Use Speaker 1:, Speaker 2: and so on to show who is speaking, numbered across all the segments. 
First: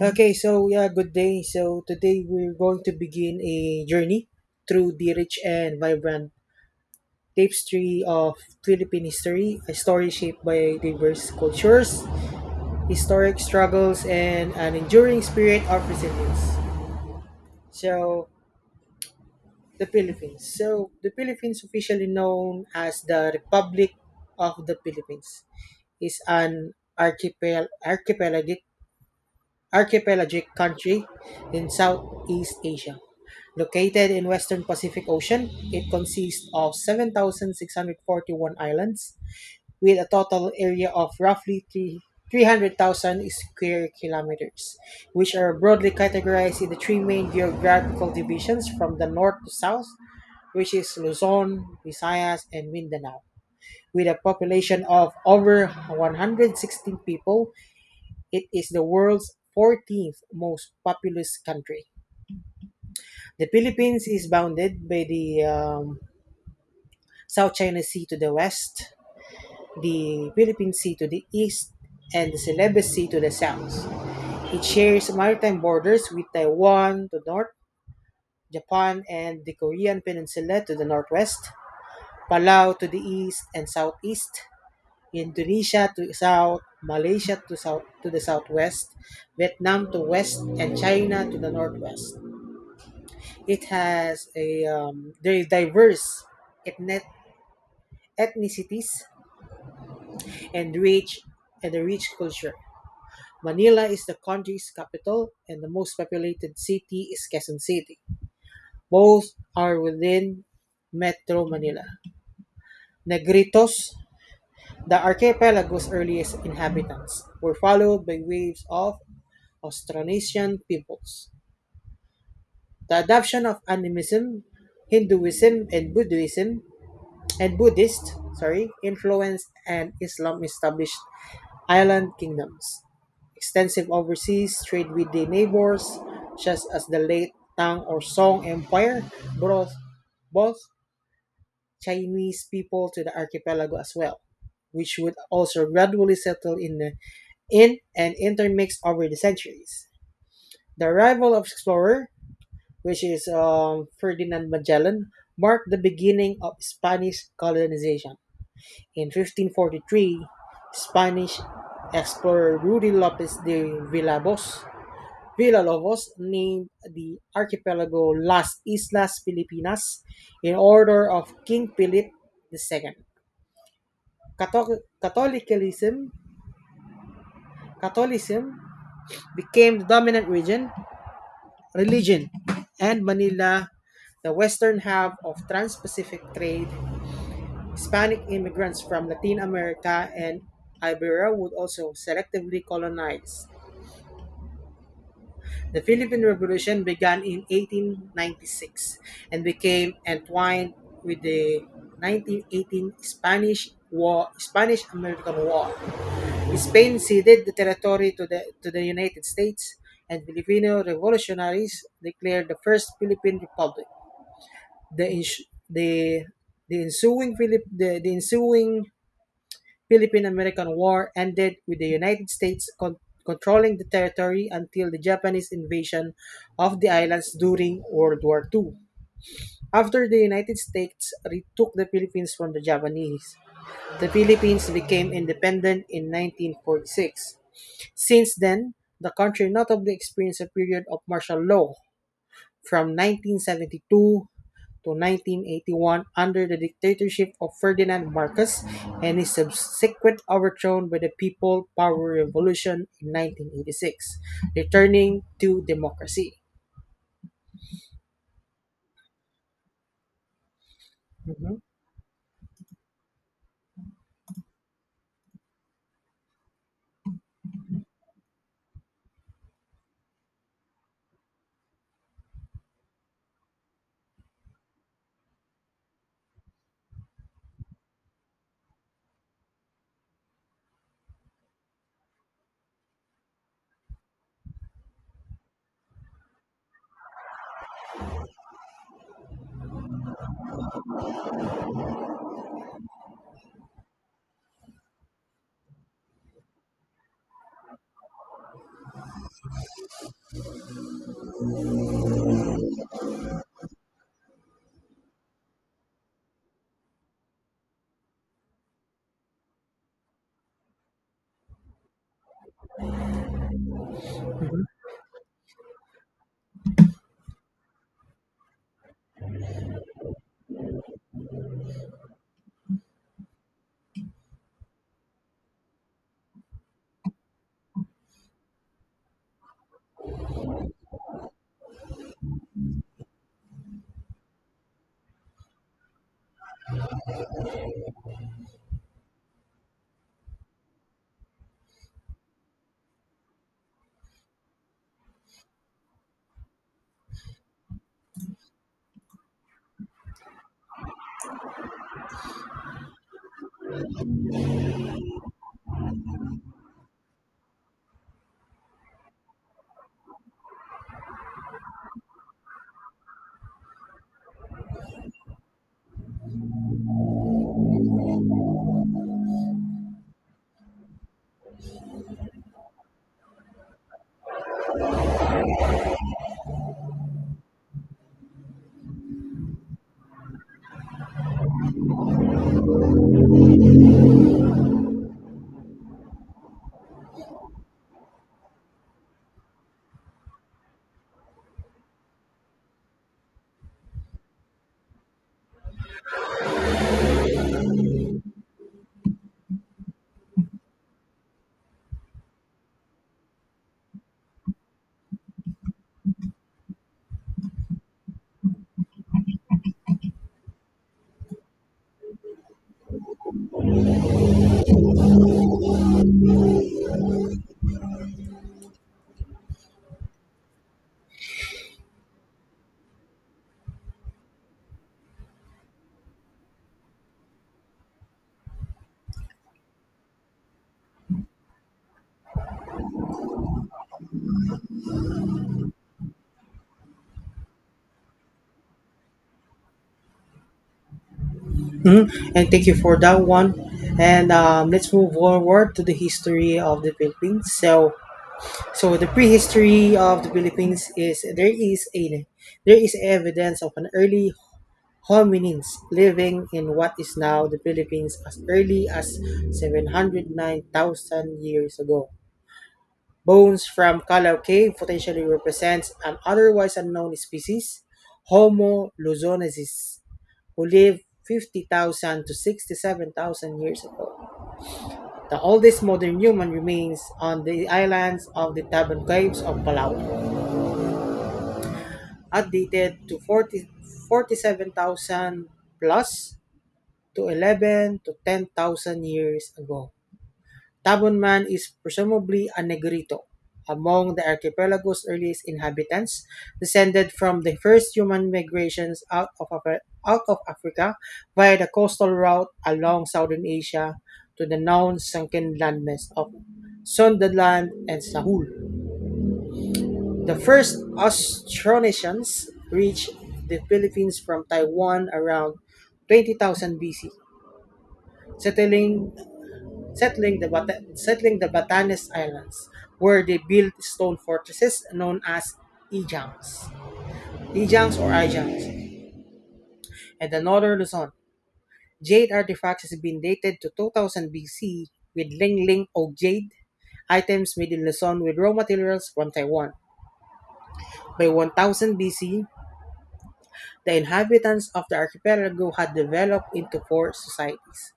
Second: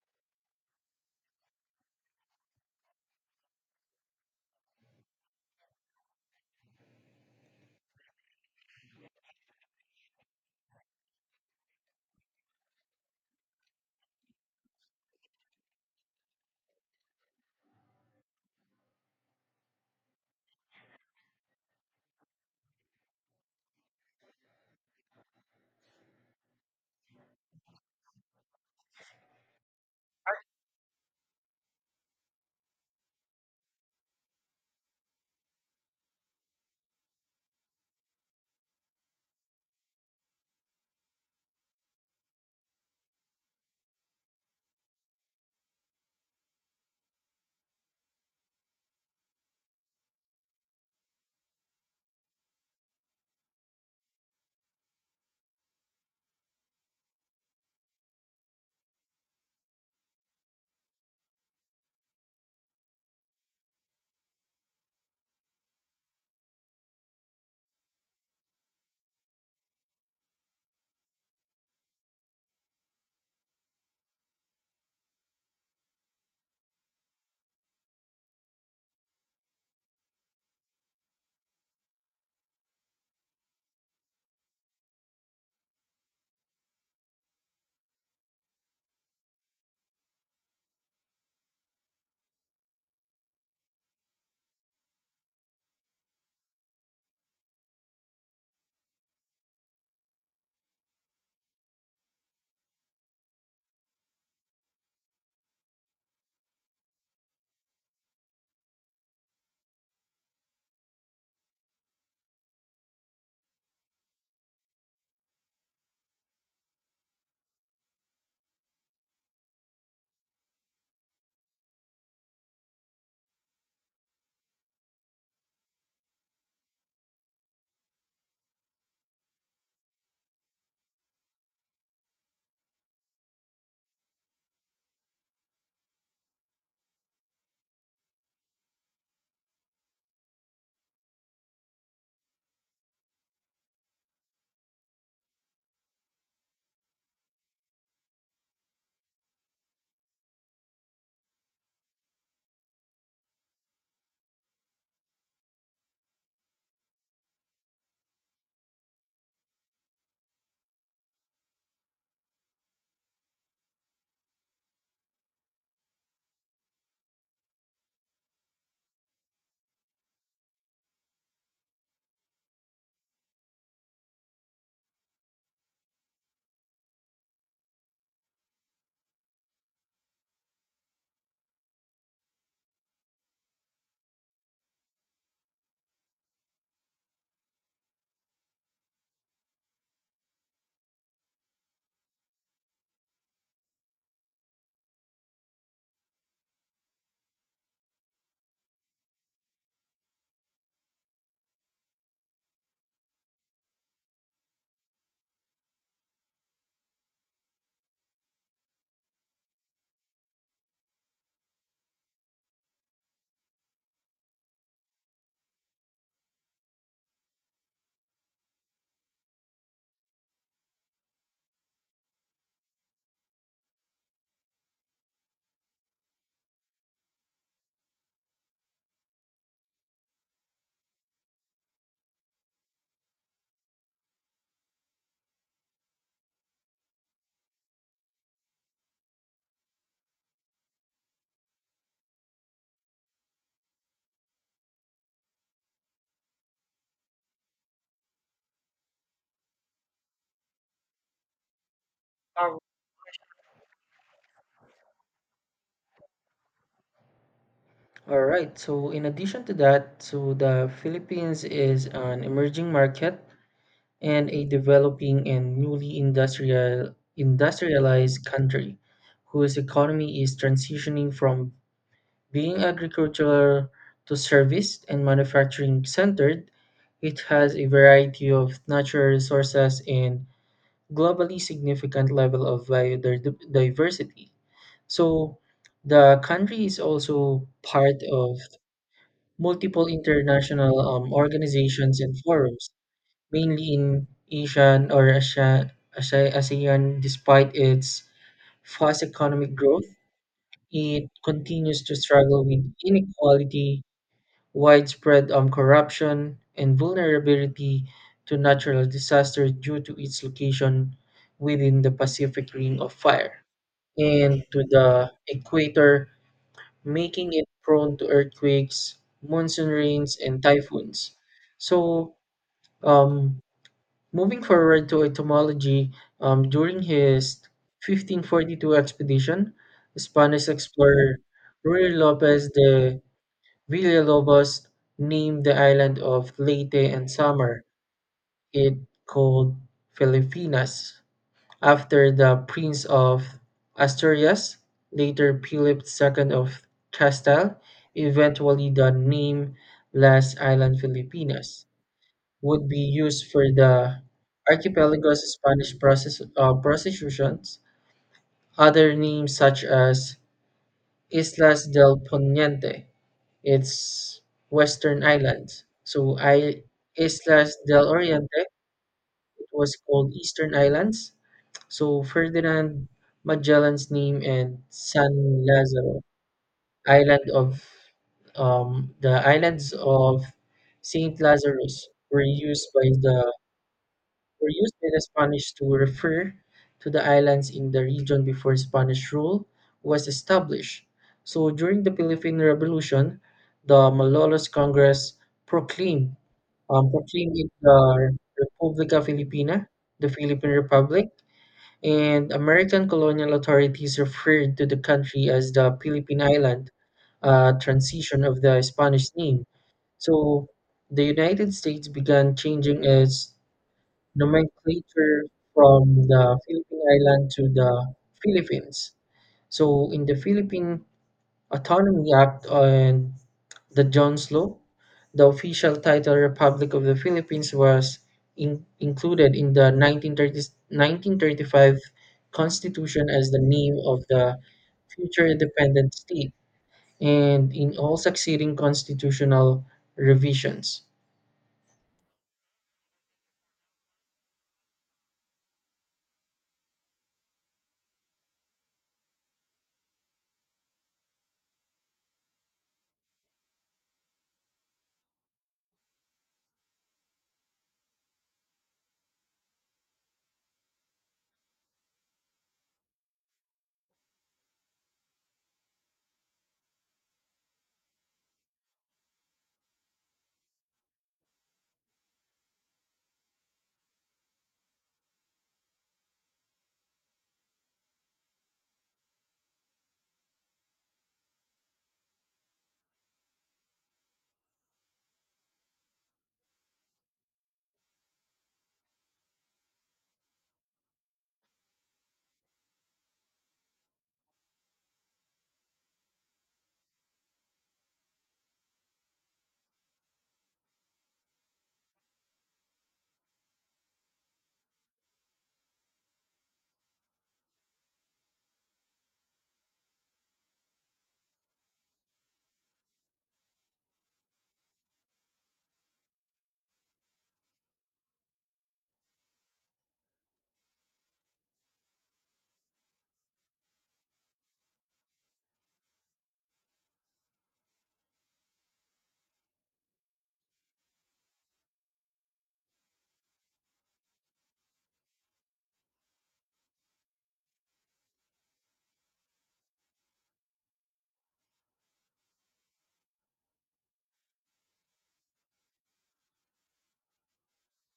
Speaker 1: Okay, so yeah, good day. So today we're going to begin a journey through the rich and vibrant tapestry of Philippine history, a story shaped by diverse cultures, historic struggles, and an enduring spirit of resilience. So, the Philippines. So, the Philippines, officially known as the Republic of the Philippines, is an archipelagic country in Southeast Asia. Located in western Pacific Ocean, it consists of 7,641 islands with a total area of roughly 3 300,000 square kilometers, which are broadly categorized into three main geographical divisions from the north to south, which is Luzon, Visayas, and Mindanao, with a population of over 116 people. It is the world's 14th most populous country. The Philippines is bounded by the South China Sea to the west, the Philippine Sea to the east, and the Celebes Sea to the south. It shares maritime borders with Taiwan to the north, Japan and the Korean Peninsula to the northwest, Palau to the east and southeast, Indonesia to south, Malaysia to south to the southwest, Vietnam to west, and China to the northwest. It has a very diverse ethnic ethnicities and rich and a rich culture. Manila is the country's capital, and the most populated city is Quezon City. Both are within Metro Manila. Negritos, the archipelago's earliest inhabitants, were followed by waves of Austronesian peoples. The adoption of animism, Hinduism, and Buddhism and Buddhist, sorry, influence and Islam established island kingdoms. Extensive overseas trade with the neighbors, such as the late Tang or Song Empire, brought both Chinese people to the archipelago as well, which would also gradually settle in, the, in and intermix over the centuries. The arrival of explorer, which is Ferdinand Magellan, marked the beginning of Spanish colonization. In 1543, Spanish explorer Ruy Lopez de Villalobos named the archipelago Las Islas Filipinas in honor of King Philip II. Catholic- Catholicism, Catholicism became the dominant religion, and Manila, the western hub of trans-Pacific trade, Hispanic immigrants from Latin America and Iberia would also selectively colonize. The Philippine Revolution began in 1896 and became entwined with the 1918 Spanish-American War. Spain ceded the territory to the United States, and Filipino revolutionaries declared the first Philippine Republic. The ins- the ensuing Philip the, The ensuing Philippine-American War ended with the United States controlling the territory until the Japanese invasion of the islands during World War II. After the United States retook the Philippines from the Japanese, the Philippines became independent in 1946. Since then, the country notably experienced a period of martial law from 1972 to 1981 under the dictatorship of Ferdinand Marcos and his subsequent overthrow by the People Power Revolution in 1986, returning to democracy.
Speaker 2: All right. So in addition to that, so the Philippines
Speaker 1: Mhm.
Speaker 2: is an emerging market and a developing and newly industrialized country whose economy is transitioning from being agricultural to service and manufacturing centered. It has a variety of natural resources and globally significant level of biodiversity. So the country is also part of multiple international organizations and forums, mainly in Asian or Asia, ASEAN. Despite its fast economic growth, it continues to struggle with inequality, widespread corruption, and vulnerability to natural disaster due to its location within the Pacific Ring of Fire and to the equator, making it prone to earthquakes, monsoon rains, and typhoons. So, um, Moving forward to etymology, during his 1542 expedition, the Spanish explorer Ruy Lopez de Villalobos named the island of Leyte and Samar, it called Filipinas, after the Prince of Asturias, later Philip II of Castile. Eventually the name Las Islas Filipinas would be used for the archipelago's Spanish prostitutions. Other names such as Islas del Poniente, its western islands. So I Islas del Oriente, it was called Eastern Islands. So Ferdinand Magellan's name and San Lazaro, Island of the islands of Saint Lazarus, used by the were used by the Spanish to refer to the islands in the region before Spanish rule was established. So during the Philippine Revolution, the Malolos Congress proclaimed proclaimed it the Republica Filipina, the Philippine Republic, and American colonial authorities referred to the country as the Philippine Island, a transition of the Spanish name. So the United States began changing its nomenclature from the Philippine Island to the Philippines. So in the Philippine Autonomy Act and the Jones Law, the official title Republic of the Philippines was included in the 1930s, 1935 Constitution as the name of the future independent state and in all succeeding constitutional revisions.
Speaker 1: Mhm. And thank you for that one. And let's move forward to the history of the Philippines. So, the prehistory of the Philippines is there is a there is evidence of an early Hominins living in what is now the Philippines as early as 709,000 years ago. Bones from Calao Cave potentially represents an otherwise unknown species, Homo luzonensis, who lived 50,000 to 67,000 years ago. The oldest modern human remains on the islands of the Taban Caves of Palawan are dated to 47,000 plus to 11 to 10,000 years ago. Tabon Man is presumably a Negrito, among the archipelago's earliest inhabitants, descended from the first human migrations out of Africa via the coastal route along southern Asia to the known sunken landmass of Sundaland and Sahul. The first Austronesians reached the Philippines from Taiwan around 20,000 BC, settling settling the Batanes Islands, where they built stone fortresses known as Ijangs, Ijangs, and the northern Luzon. Jade artifacts has been dated to 2000 BC, with Ling Ling o jade items made in Luzon with raw materials from Taiwan. By 1000 BC, the inhabitants of the archipelago had developed into four societies:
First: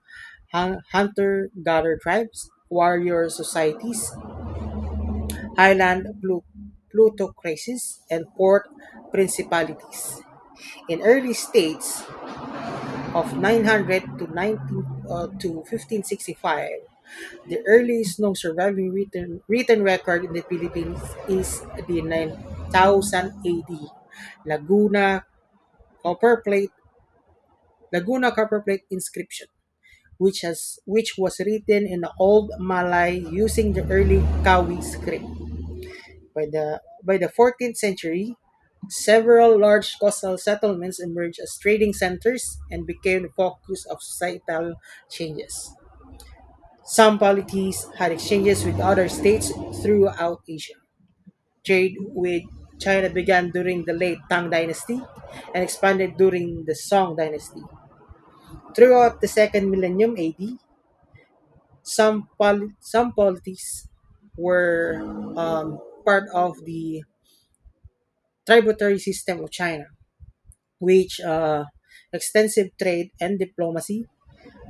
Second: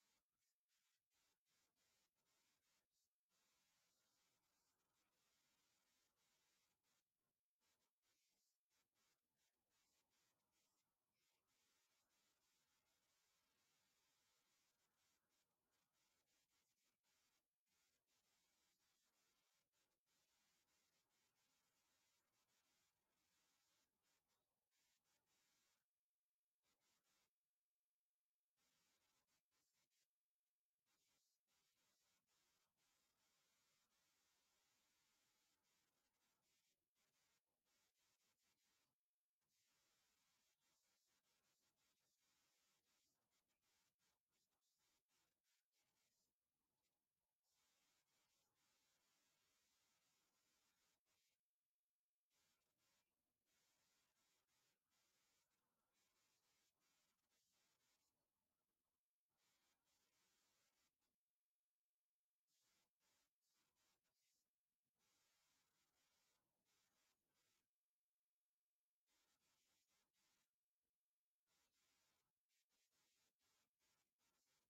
Speaker 1: hunter gatherer tribes, warrior societies, island plutocracies, and port principalities. In early states of 900 to 19 uh, to 1565, the earliest known surviving written record in the Philippines is the 9000 AD Laguna copperplate Laguna copperplate inscription, which was written in the Old Malay using the early Kawi script. By the 14th century, several large coastal settlements emerged as trading centers and became the focus of societal changes. Some polities had exchanges with other states throughout Asia. Trade with China began during the late Tang Dynasty and expanded during the Song Dynasty. Throughout the second millennium AD, some polities were um, part of the tributary system of China, which extensive trade and diplomacy.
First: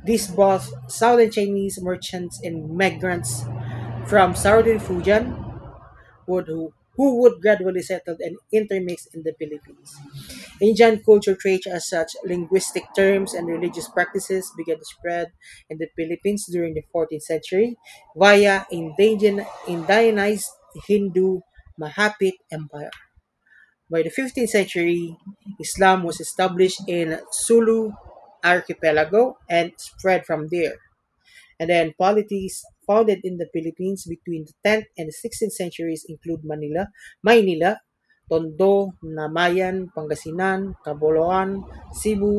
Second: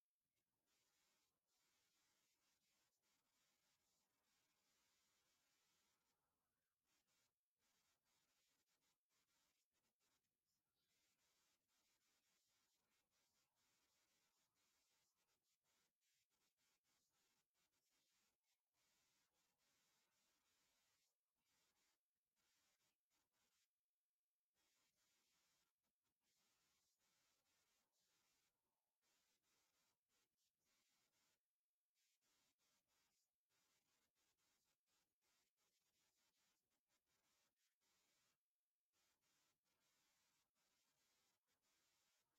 Speaker 1: This brought southern Chinese merchants and migrants from southern Fujian who would gradually settle and intermix in the Philippines. Indian culture traits as such linguistic terms and religious practices began to spread in the Philippines during the 14th century via indianized Hindu Mahapit Empire. By the 15th century, Islam was established in Sulu archipelago and spread from there. And then polities founded in the Philippines between the 10th and the 16th centuries include Manila, Maynila, Tondo, Namayan, Pangasinan, Caboloan, Cebu,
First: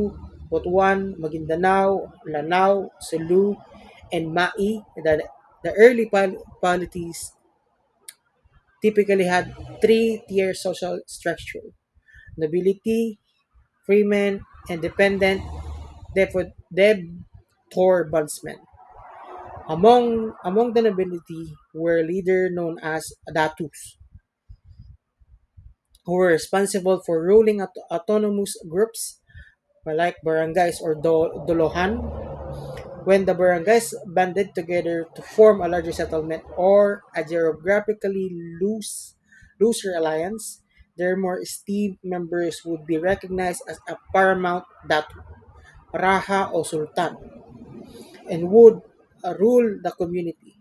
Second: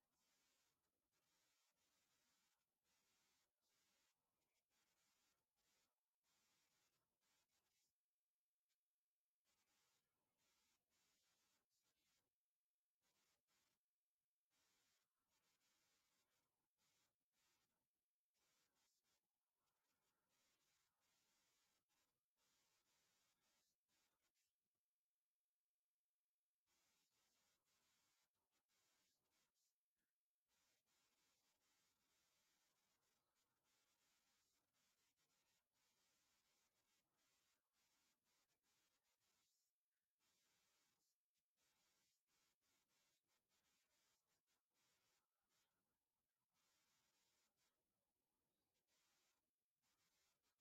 Speaker 1: Butuan, Maguindanao, Lanao, Sulu, and Mai. Polities typically had three-tier social structure: nobility, freemen, and dependent debtor bondsmen. Among the nobility were leaders known as datus, who were responsible for ruling autonomous groups like barangays or dolohan. When the barangays banded together to form a larger settlement or a geographically loose looser alliance, their more esteemed members would be recognized as a paramount datu, raja, or sultan, and would rule the community.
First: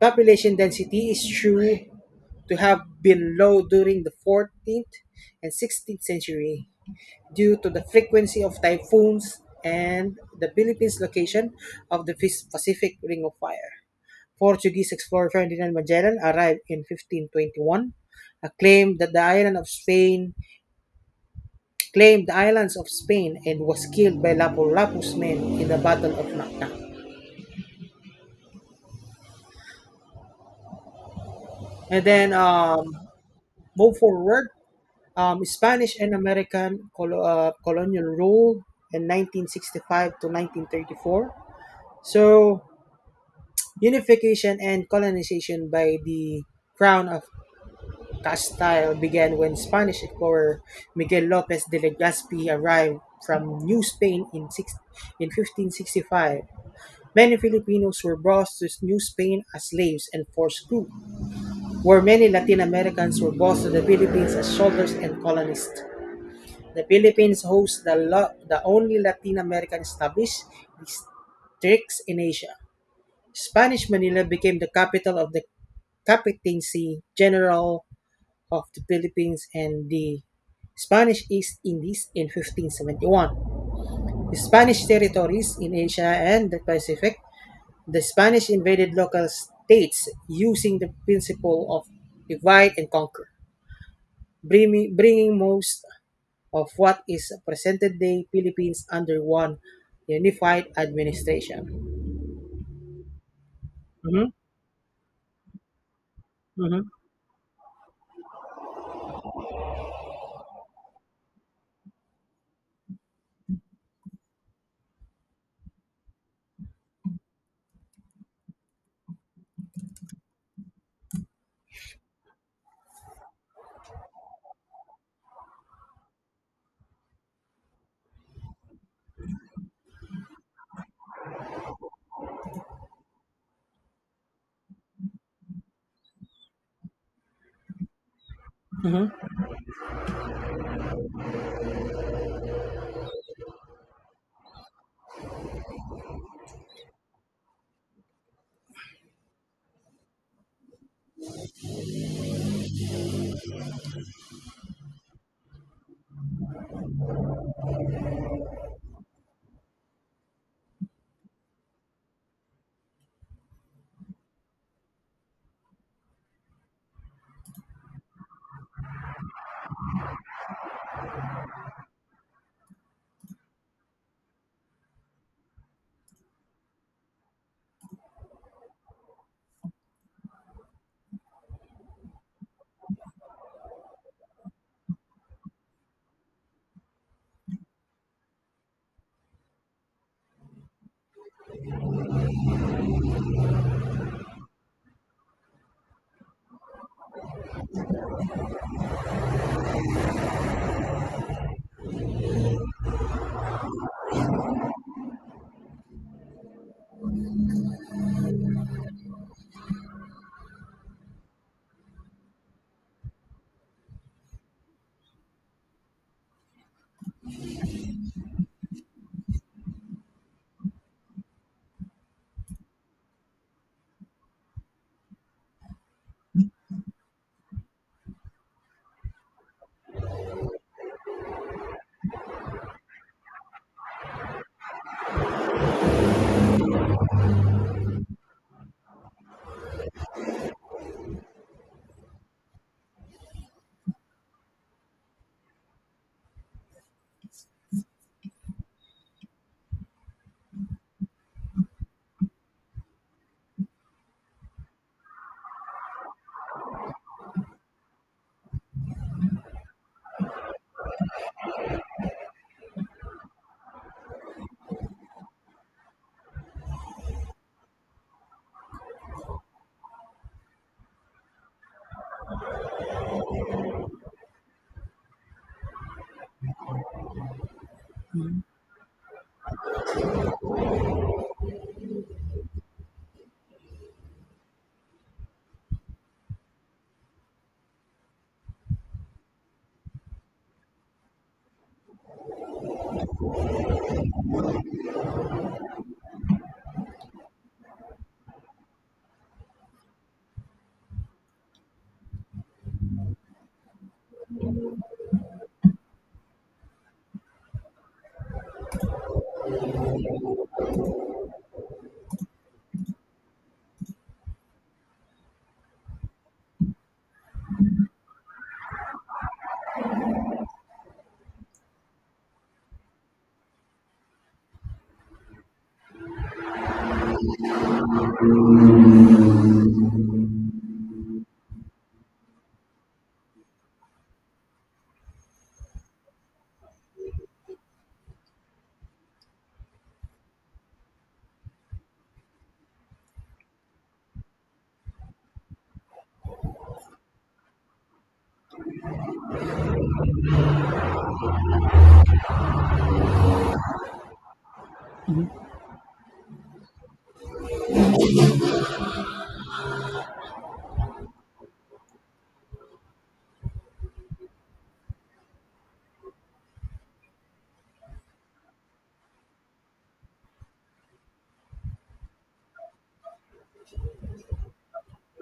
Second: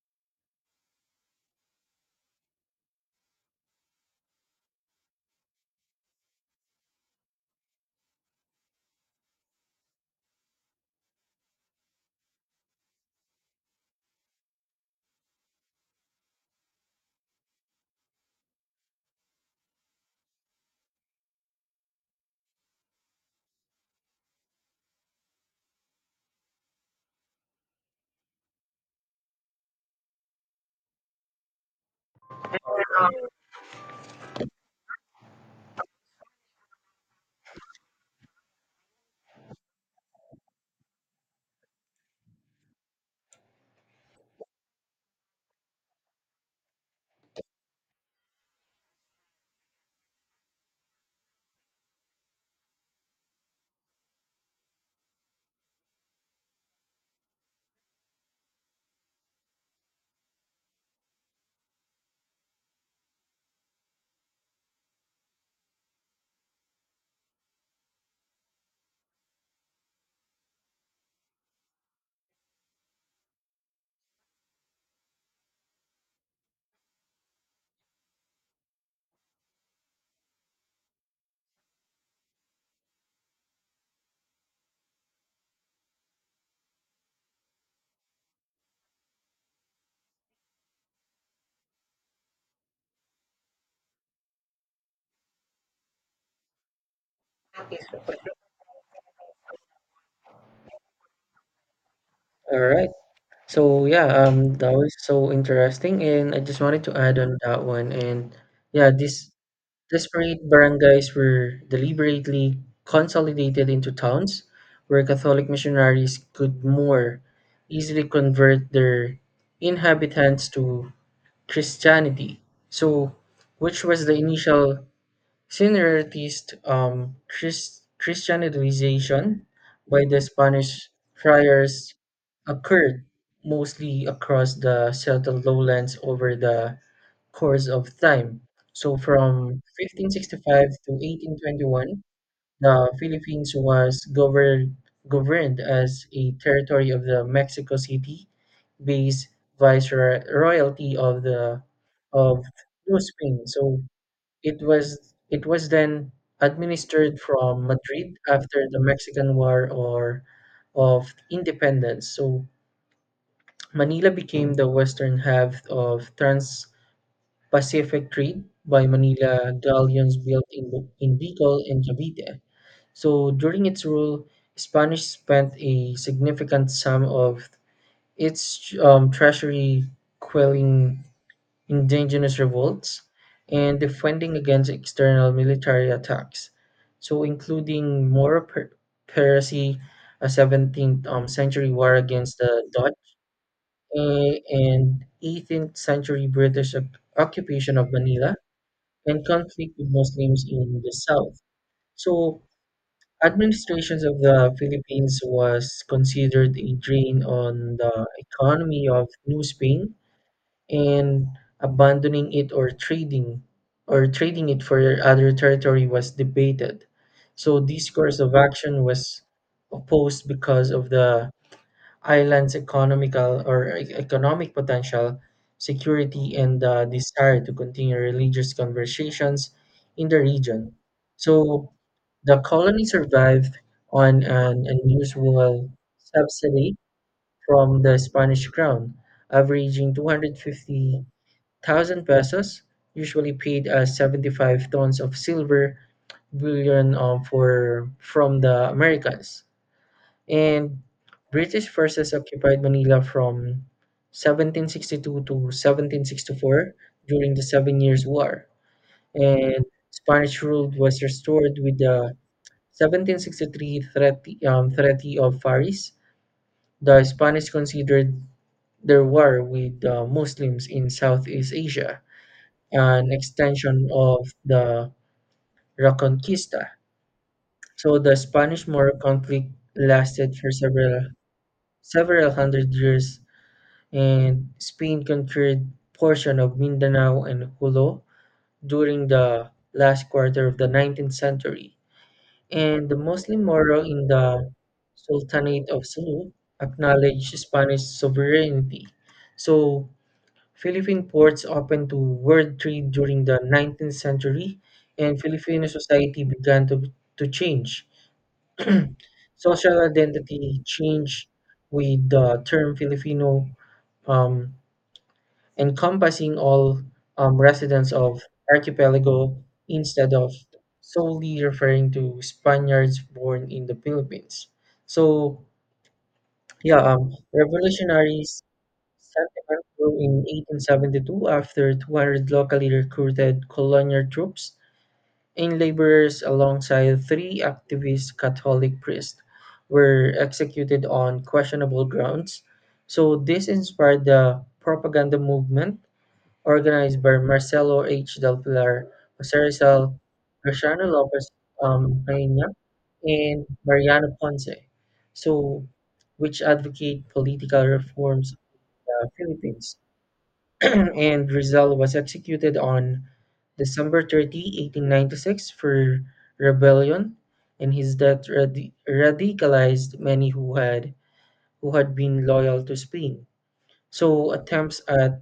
Speaker 1: Population density is true to have been low during the 14th and 16th century due to the frequency of typhoons and the Philippines' location of the Pacific Ring of Fire. Portuguese explorer Ferdinand Magellan arrived in 1521, uh, claimed that the island of Spain claimed the islands of Spain and was killed by Lapu-Lapu's men in the Battle of Mactan. And then move forward Spanish and American colonial rule in 1965 to 1934. So, unification and colonization by the Crown of Castile began when Spanish explorer Miguel Lopez de Legazpi arrived from New Spain in 1565. Many Filipinos were brought to New Spain as slaves and forced crew, where many Latin Americans were brought to the Philippines as soldiers and colonists. The Philippines hosts the only Latin American established districts in Asia. Spanish Manila became the capital of the Captaincy General of the Philippines and the Spanish East Indies in 1571. The Spanish territories in Asia and the Pacific, the Spanish invaded local states using the principle of divide and conquer, bringing most of what is present day Philippines under one unified administration.
Speaker 2: All right. So yeah,
Speaker 1: Mm-hmm.
Speaker 2: that was so interesting, and I just
Speaker 1: Mm-hmm.
Speaker 2: wanted to add on that one. And yeah, these disparate barangays were deliberately consolidated into towns where Catholic missionaries could more easily convert their inhabitants to Christianity. So, which was the initial Similarist Christianization by the Spanish friars occurred mostly across the settled lowlands over the course of time. So
Speaker 1: Mm-hmm.
Speaker 2: from 1565 to 1821, the Philippines was governed as a territory of the Mexico City based viceroyalty of New Spain. So it was then administered from Madrid after the Mexican War or of Independence. So Manila became the western half of Trans-Pacific trade by Manila galleons built in Bicol and Cavite. So during its rule, Spanish spent a significant sum of its treasury quelling indigenous revolts, and defending against external military attacks. So, including Moro Piracy, a 17th century war against the Dutch, and 18th century British occupation of Manila, and conflict with Muslims in the south. So, administrations of the Philippines was considered a drain on the economy of New Spain, and abandoning it or trading it for other territory was debated. So this course of action was opposed because of the island's economic potential, security, and the desire to continue religious conversations in the region. So the colony survived on an unusual subsidy from the Spanish crown, averaging 250 thousand pesos, usually paid as 75 tons of silver bullion from the Americans. And British forces occupied Manila from 1762 to 1764 during the Seven Years' War, and Spanish rule was restored with the 1763 Treaty of Paris. The Spanish considered their war with the Muslims in Southeast Asia an extension of the Reconquista. So the Spanish-Moro conflict lasted for several hundred years, and Spain conquered portion of Mindanao and Hulo during the last quarter of the 19th century. And the Muslim Moro in the Sultanate of Sulu acknowledged Spanish sovereignty. So Philippine ports opened to world trade during the 19th century, and Filipino society began to change. Social identity changed with the term Filipino um, encompassing all residents of archipelago instead of solely referring to Spaniards born in the Philippines. So, yeah, revolutionaries sentiment grew in 1872 after 200 locally recruited colonial troops and laborers, alongside three activist Catholic priests, were executed on questionable grounds. So, this inspired the propaganda movement organized by Marcelo H. Del Pilar, Jose Rizal, Graciano Lopez Peña, and Mariano Ponce, So, which advocate political reforms in the Philippines. And Rizal was executed on December 30, 1896, for rebellion, and his death radicalized many who had been loyal to Spain. So attempts at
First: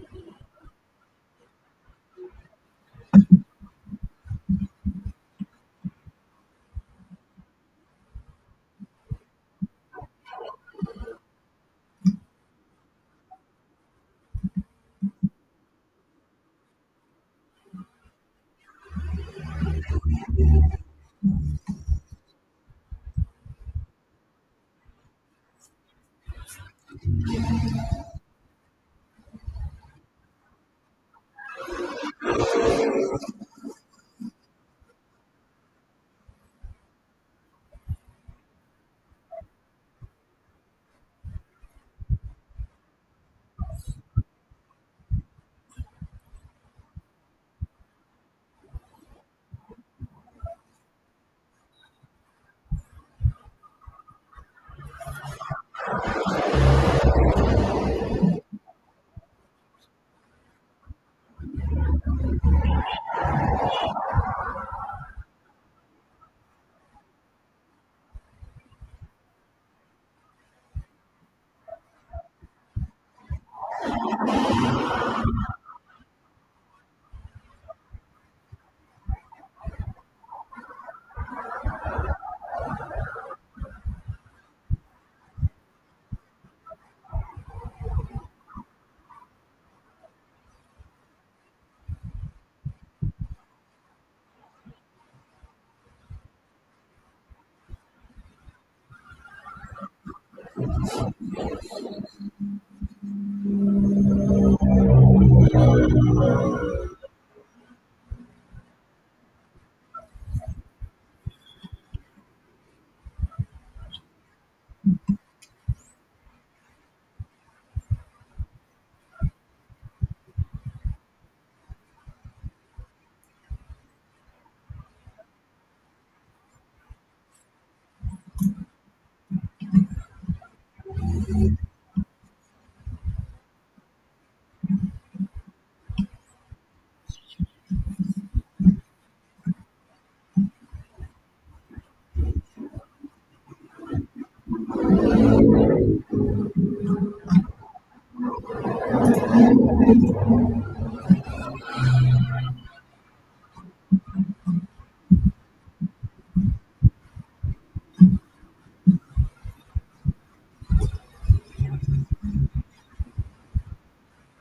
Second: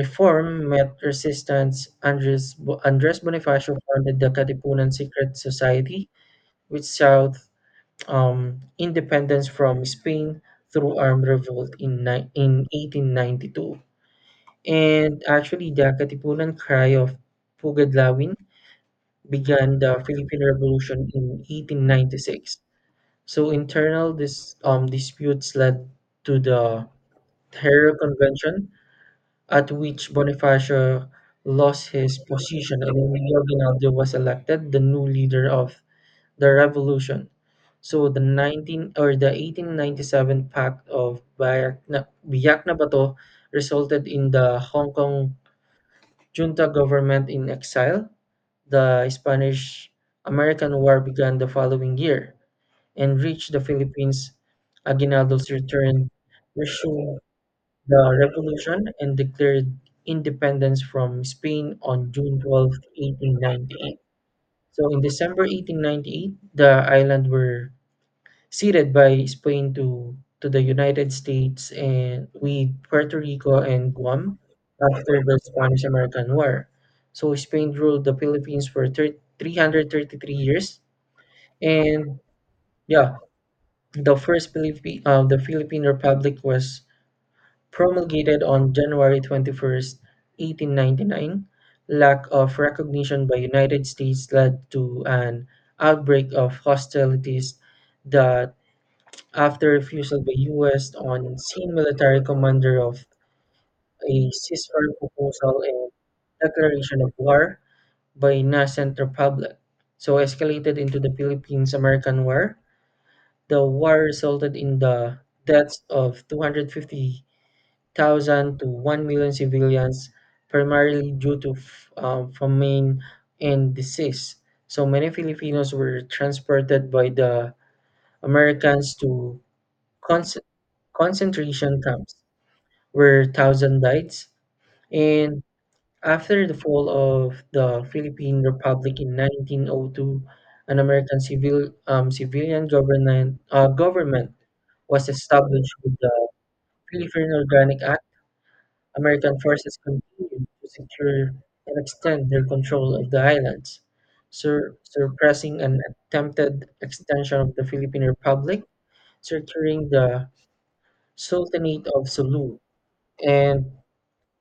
Speaker 2: reform met resistance. Andres Bonifacio founded the Katipunan Secret Society, which sought independence from Spain through armed revolt in 1892. And actually, the Katipunan Cry of Pugadlawin began the Philippine Revolution in 1896. So internal disputes led to the Terror Convention, at which Bonifacio lost his position and Emilio Aguinaldo was elected the new leader of the revolution. So the 19 or the 1897 Pact of Biak na Bato resulted in the Hong Kong junta government in exile. The Spanish American War began the following year and reached the Philippines. Aguinaldo's return resumed the revolution and declared independence from Spain on June 12, 1898. So in December 1898, the island were ceded by Spain to the United States and with Puerto Rico and Guam after the Spanish American War. So Spain ruled the Philippines for 333 years, and yeah, the Philippine Republic was promulgated on January 21st, 1899. Lack of recognition by United States led to an outbreak of hostilities that, after refusal by U.S. on-scene military commander of a ceasefire proposal and declaration of war by nascent republic, so escalated into the Philippines-American War. The war resulted in the deaths of 250,000 to 1 million civilians, primarily due to famine and disease. So many Filipinos were transported by the Americans to con concentration camps, where thousands died. And after the fall of the Philippine Republic in 1902, an American civilian government was established with the Philippine Organic Act. American forces continued to secure and extend their control of the islands, suppressing an attempted extension of the Philippine Republic, securing the Sultanate of Sulu, and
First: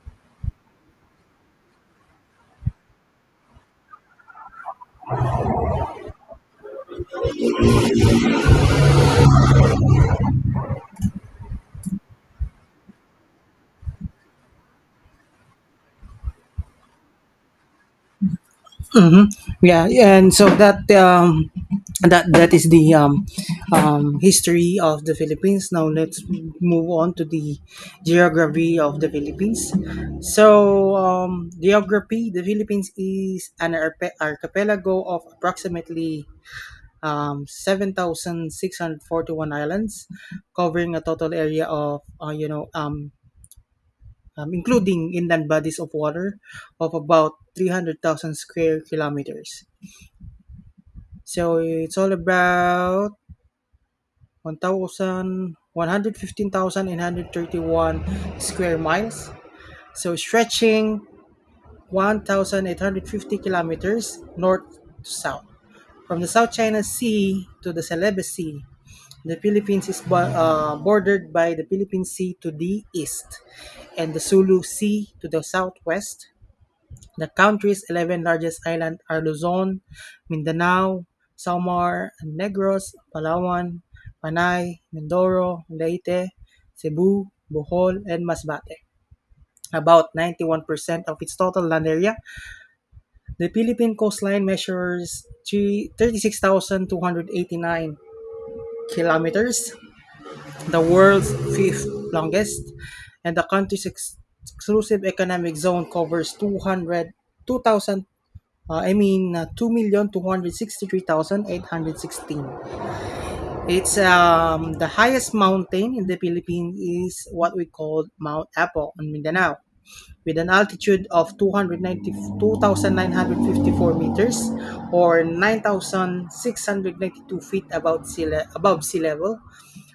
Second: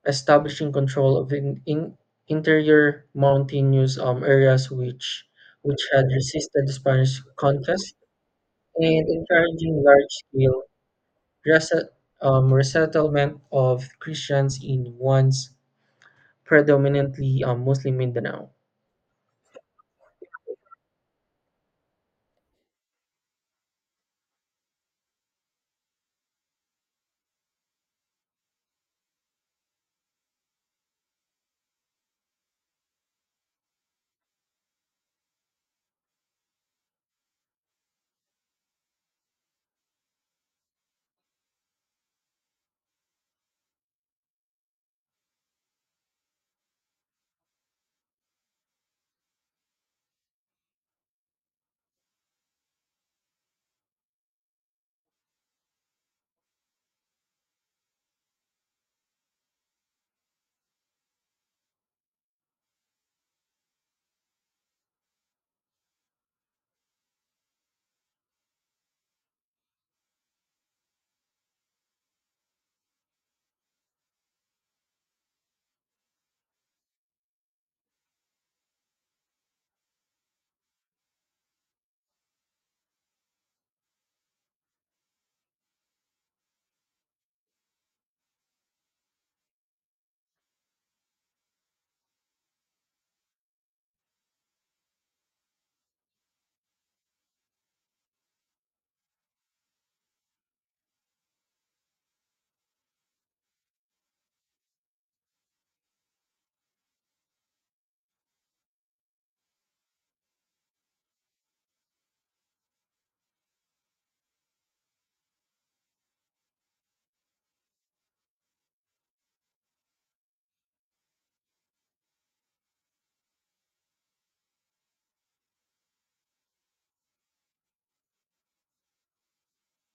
Speaker 2: establishing control of in interior mountainous areas which had resisted the Spanish conquest, and encouraging large-scale rese- resettlement of Christians in once predominantly Muslim Mindanao.
Speaker 1: Yeah, and so that that that is the history of the Philippines. Now let's move on to the geography of the Philippines. So geography: the Philippines is an archipelago of approximately 7,641 islands, covering a total area of, including inland bodies of water of about 300,000 square kilometers. So it's all about 1,000 square miles. So stretching 1,850 kilometers north to south. From the South China Sea to the Celebes Sea, the Philippines is bordered by the Philippine Sea to the east and the Sulu Sea to the southwest. The country's 11 largest islands are Luzon, Mindanao, Samar, and Negros, Palawan, Panay, Mindoro, Leyte, Cebu, Bohol, and Masbate, about 91% of its total land area. The Philippine coastline measures 36,289 kilometers, the world's fifth longest, and the country's exclusive economic zone covers 200 2,000. I mean 2,263,816. It's The highest mountain in the Philippines is what we call Mount Apo on Mindanao with an altitude of 2,009 hundred 50-4 meters, or 9,692 feet above above sea level.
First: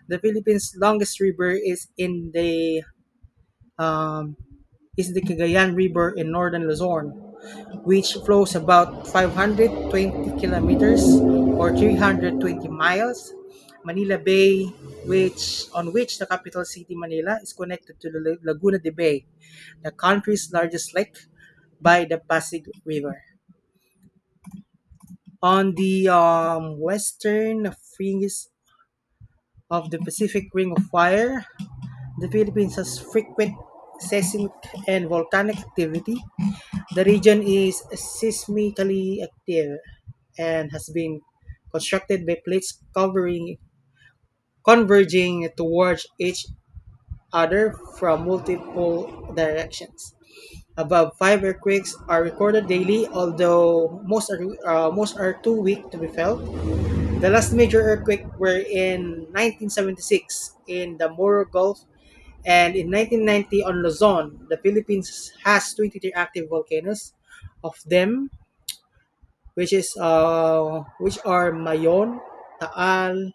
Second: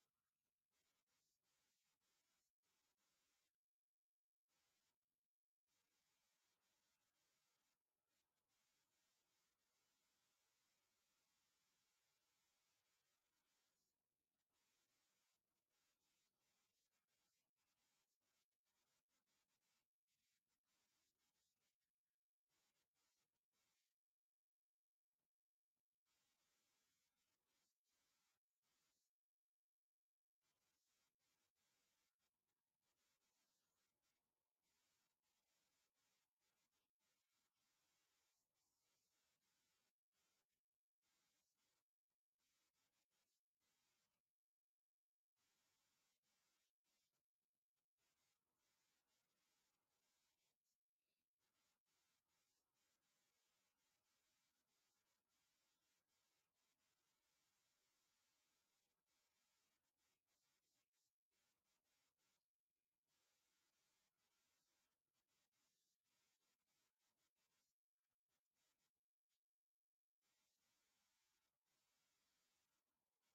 Speaker 1: The Philippines' longest river um, is the Cagayan River in northern Luzon, which flows about 520 kilometers or 320 miles. Manila Bay, which on which the capital city Manila is connected to the Laguna de Bay, the country's largest lake, by the Pasig River. On the western fringes of the Pacific Ring of Fire, the Philippines has frequent seismic and volcanic activity. The region is seismically active and has been constructed by plates covering converging towards each other from multiple directions. Above five earthquakes are recorded daily, although most are too weak to be felt. The last major earthquake were in 1976 in the Moro Gulf, and in 1990 on Luzon, the Philippines has 23 active volcanoes. Of them, which are Mayon, Taal,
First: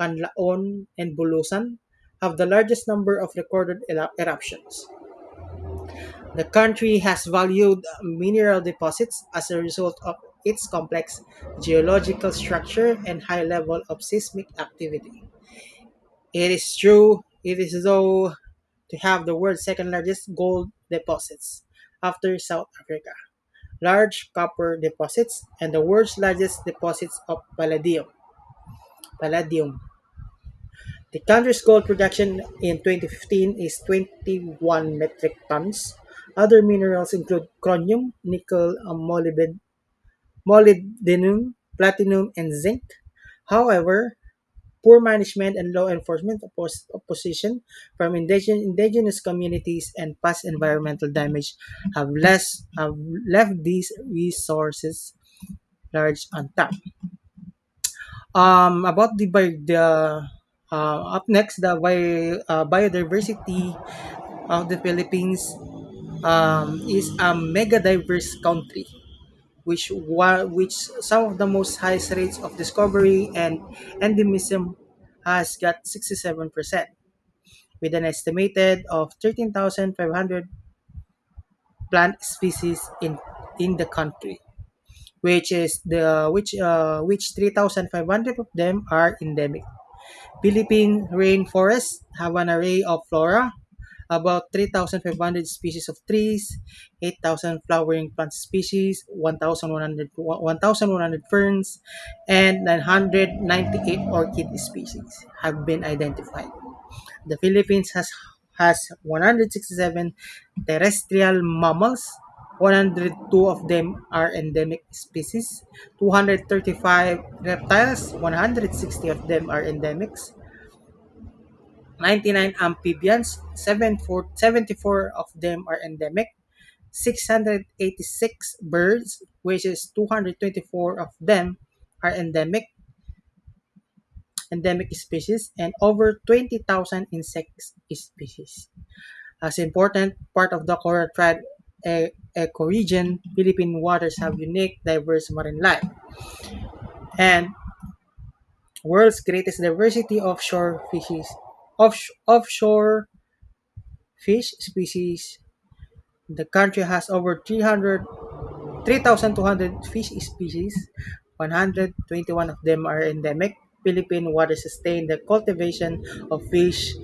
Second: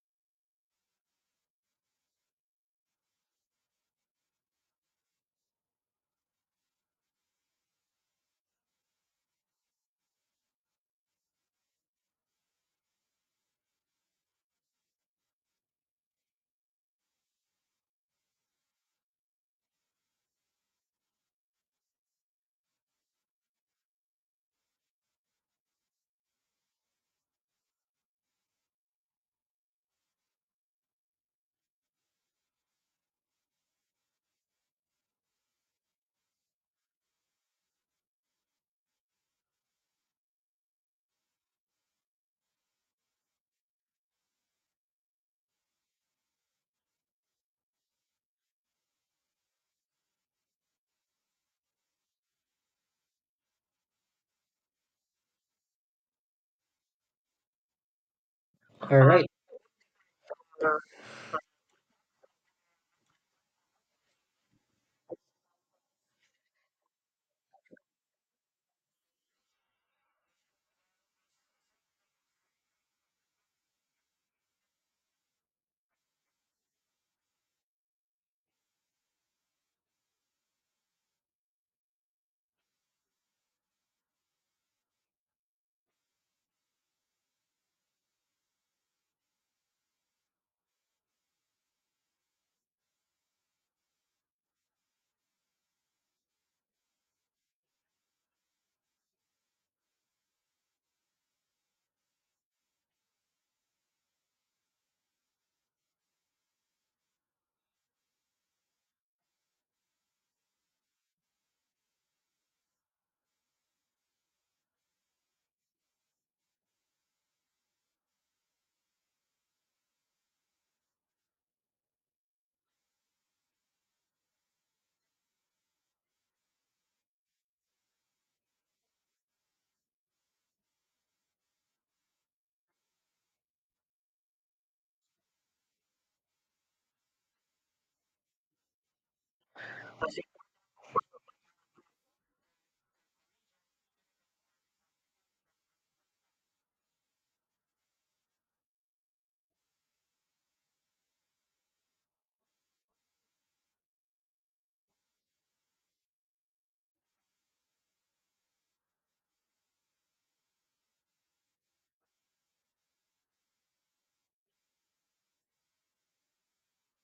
Speaker 1: Canlaon, and Bulusan, have the largest number of recorded eruptions. The country has valued mineral deposits as a result of its complex geological structure and high level of seismic activity. It is though to have the world's second largest gold deposits after South Africa, large copper deposits, and the world's largest deposits of palladium. Palladium. The country's gold production in 2015 is 21 metric tons. Other minerals include chromium, nickel, molybdenum, platinum, and zinc. However, poor management and law enforcement opposition from indigenous communities and past environmental damage have left these resources large untapped.
Speaker 2: All
Speaker 1: About
Speaker 2: right.
Speaker 1: the bi- the up next, biodiversity of the Philippines is a mega diverse country, which some of the most highest rates of discovery and endemism has got 67%, with an estimated of 13,500 plant species in the country, which 3,500 of them are endemic. Philippine rainforests have an array of flora: about 3,500 species of trees, 8,000 flowering plant species, 1,100 ferns, and 998 orchid species have been identified. The Philippines has 167 terrestrial mammals, 102 of them are endemic species; 235 reptiles, 160 of them are endemics; 99 amphibians, 74 of them are endemic; 686 birds, which is 224 of them are endemic species; and over 20,000 insect species. As important part of the coral tribe e- ecoregion, Philippine waters have unique, diverse marine life and world's greatest diversity of shore fishes. Offshore fish species. The country has over 3,200 fish species, 121 of them are endemic. Philippine waters sustain the cultivation of fish,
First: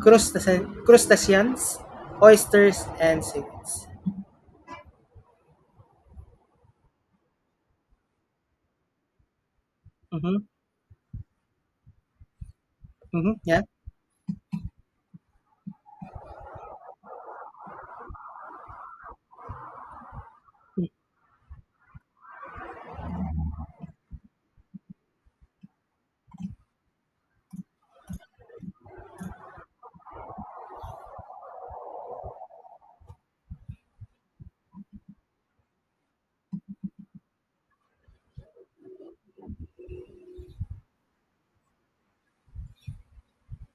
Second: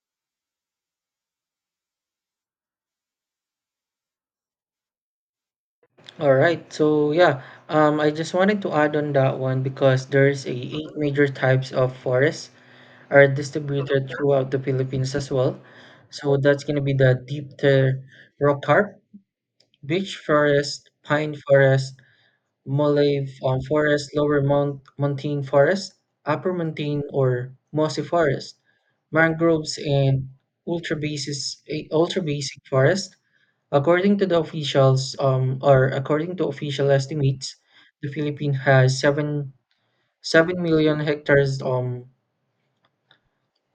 Speaker 1: crustaceans, oysters, and seaweeds.
Speaker 2: So yeah, I just wanted to add on that one because there's
Speaker 1: Mm-hmm.
Speaker 2: a eight major types of forests are
Speaker 1: Mm-hmm. Yeah.
Speaker 2: distributed throughout the Philippines as well. So that's going to be the deep tier rock carp, beach forest, pine forest, malay forest, mountain forest, upper mountain or mossy forest, mangroves, and ultra basic forest. According to official estimates, the Philippines has seven million hectares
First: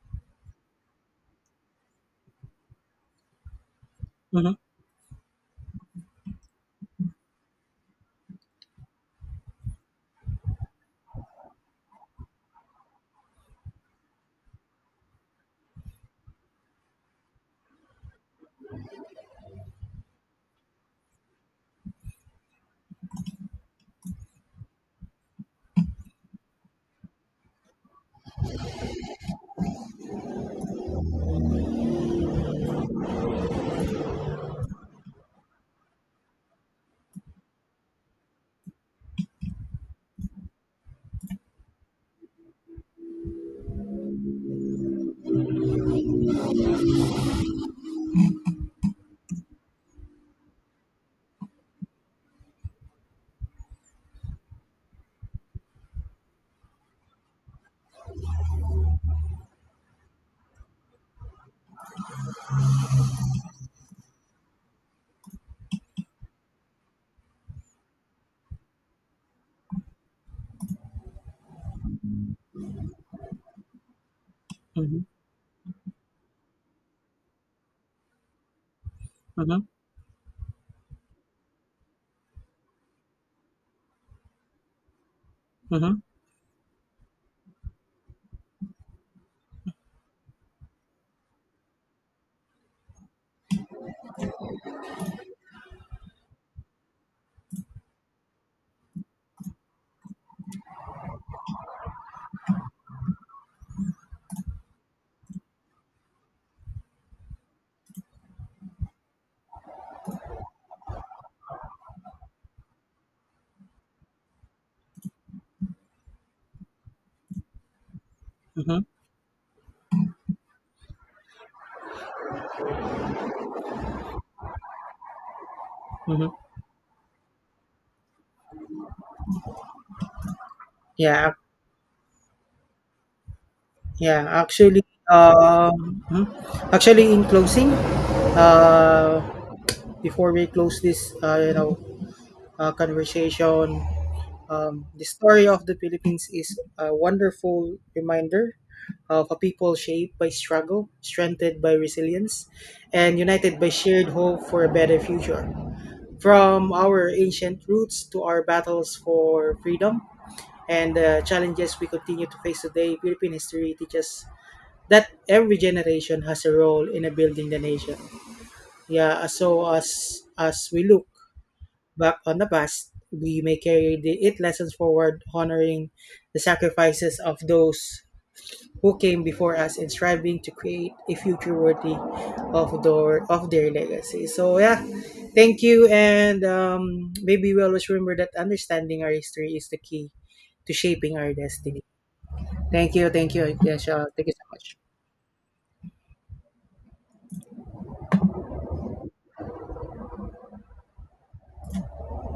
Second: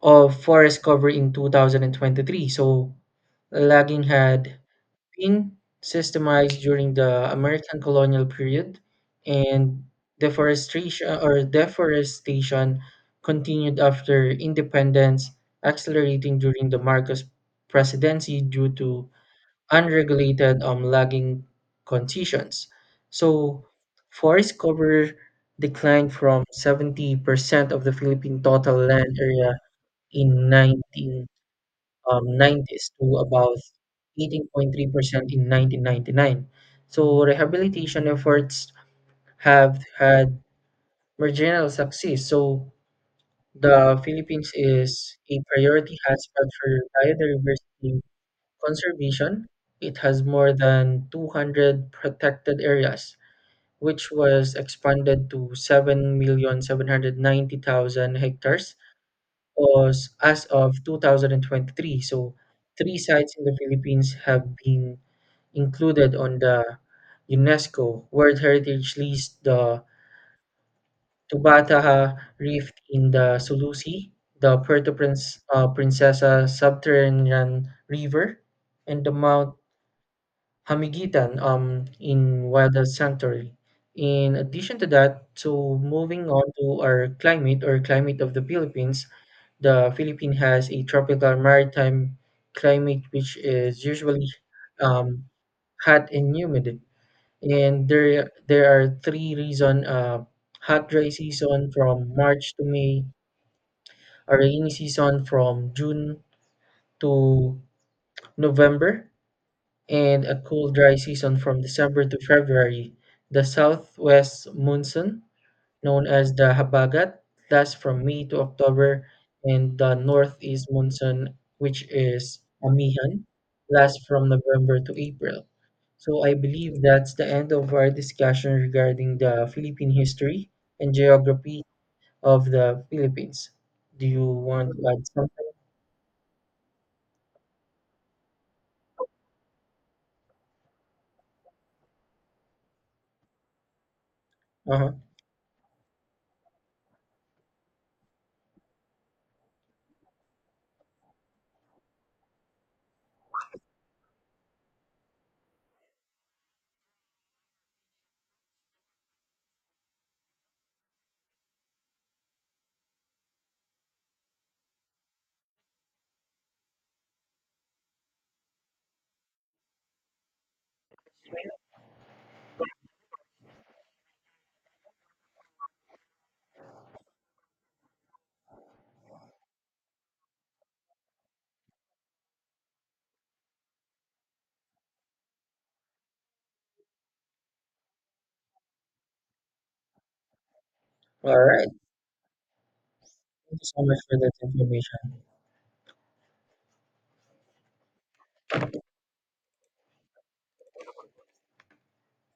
Speaker 2: of forest cover in 2023. So, logging
Speaker 1: Mm-hmm.
Speaker 2: had been systemized during the American colonial period, and deforestation continued after independence, accelerating during the Marcos presidency due to unregulated logging concessions. So, forest cover declined from 70% of the Philippine total land area in 19 nineties to about 18.3% in 1999. So rehabilitation efforts have had marginal success. So the Philippines is a priority hotspot for biodiversity conservation. It has more than 200 protected areas, which was expanded to 7,790,000 hectares was as of 2023. So, three sites in the Philippines have been included on the UNESCO World Heritage List: the Tubataha Reef in the Sulusi, the
Speaker 1: Mhm,
Speaker 2: Princesa Subterranean River, and the Mount
Speaker 1: mhm,
Speaker 2: Hamigitan in Wada Sanctuary. In addition to that, so
Speaker 1: mhm,
Speaker 2: moving on to our climate or climate of the Philippines has a tropical maritime climate, which is usually um, hot and humid. And there are three reasons: hot, dry season from March to May, a rainy season from June to November, and a cool, dry season from December to February. The southwest monsoon known as the Habagat, that's from May to
Speaker 1: mhm,
Speaker 2: October, and the northeast monsoon, which is Amihan, lasts from November to April. So
Speaker 1: mhm.
Speaker 2: I believe that's the end of our discussion regarding the Philippine history and
Speaker 1: Yeah,
Speaker 2: geography of the Philippines. Do
Speaker 1: yeah.
Speaker 2: you want
Speaker 1: Actually,
Speaker 2: to add something?
Speaker 1: mhm. Actually, in closing, uh, before we close this, you know, conversation,
Speaker 2: Uh-huh.
Speaker 1: the story of the Philippines is a wonderful reminder of a people shaped by struggle, strengthened by resilience, and united by shared hope for a better future. From our ancient roots to our battles for freedom, and the challenges we continue to face today, Philippine history teaches that every generation has a role in building the nation. Yeah, so as we look back on the past, we may carry the, eight lessons forward, honoring the sacrifices of those who came before us and striving to create a future worthy of their legacy. So yeah, thank you, and maybe we always remember that understanding our history is the key to shaping our
Speaker 2: All right.
Speaker 1: destiny. Thank you. Thank you.
Speaker 2: Thank you
Speaker 1: Yeah,
Speaker 2: so much
Speaker 1: sure.
Speaker 2: for
Speaker 1: Thank
Speaker 2: that
Speaker 1: you so much.
Speaker 2: information.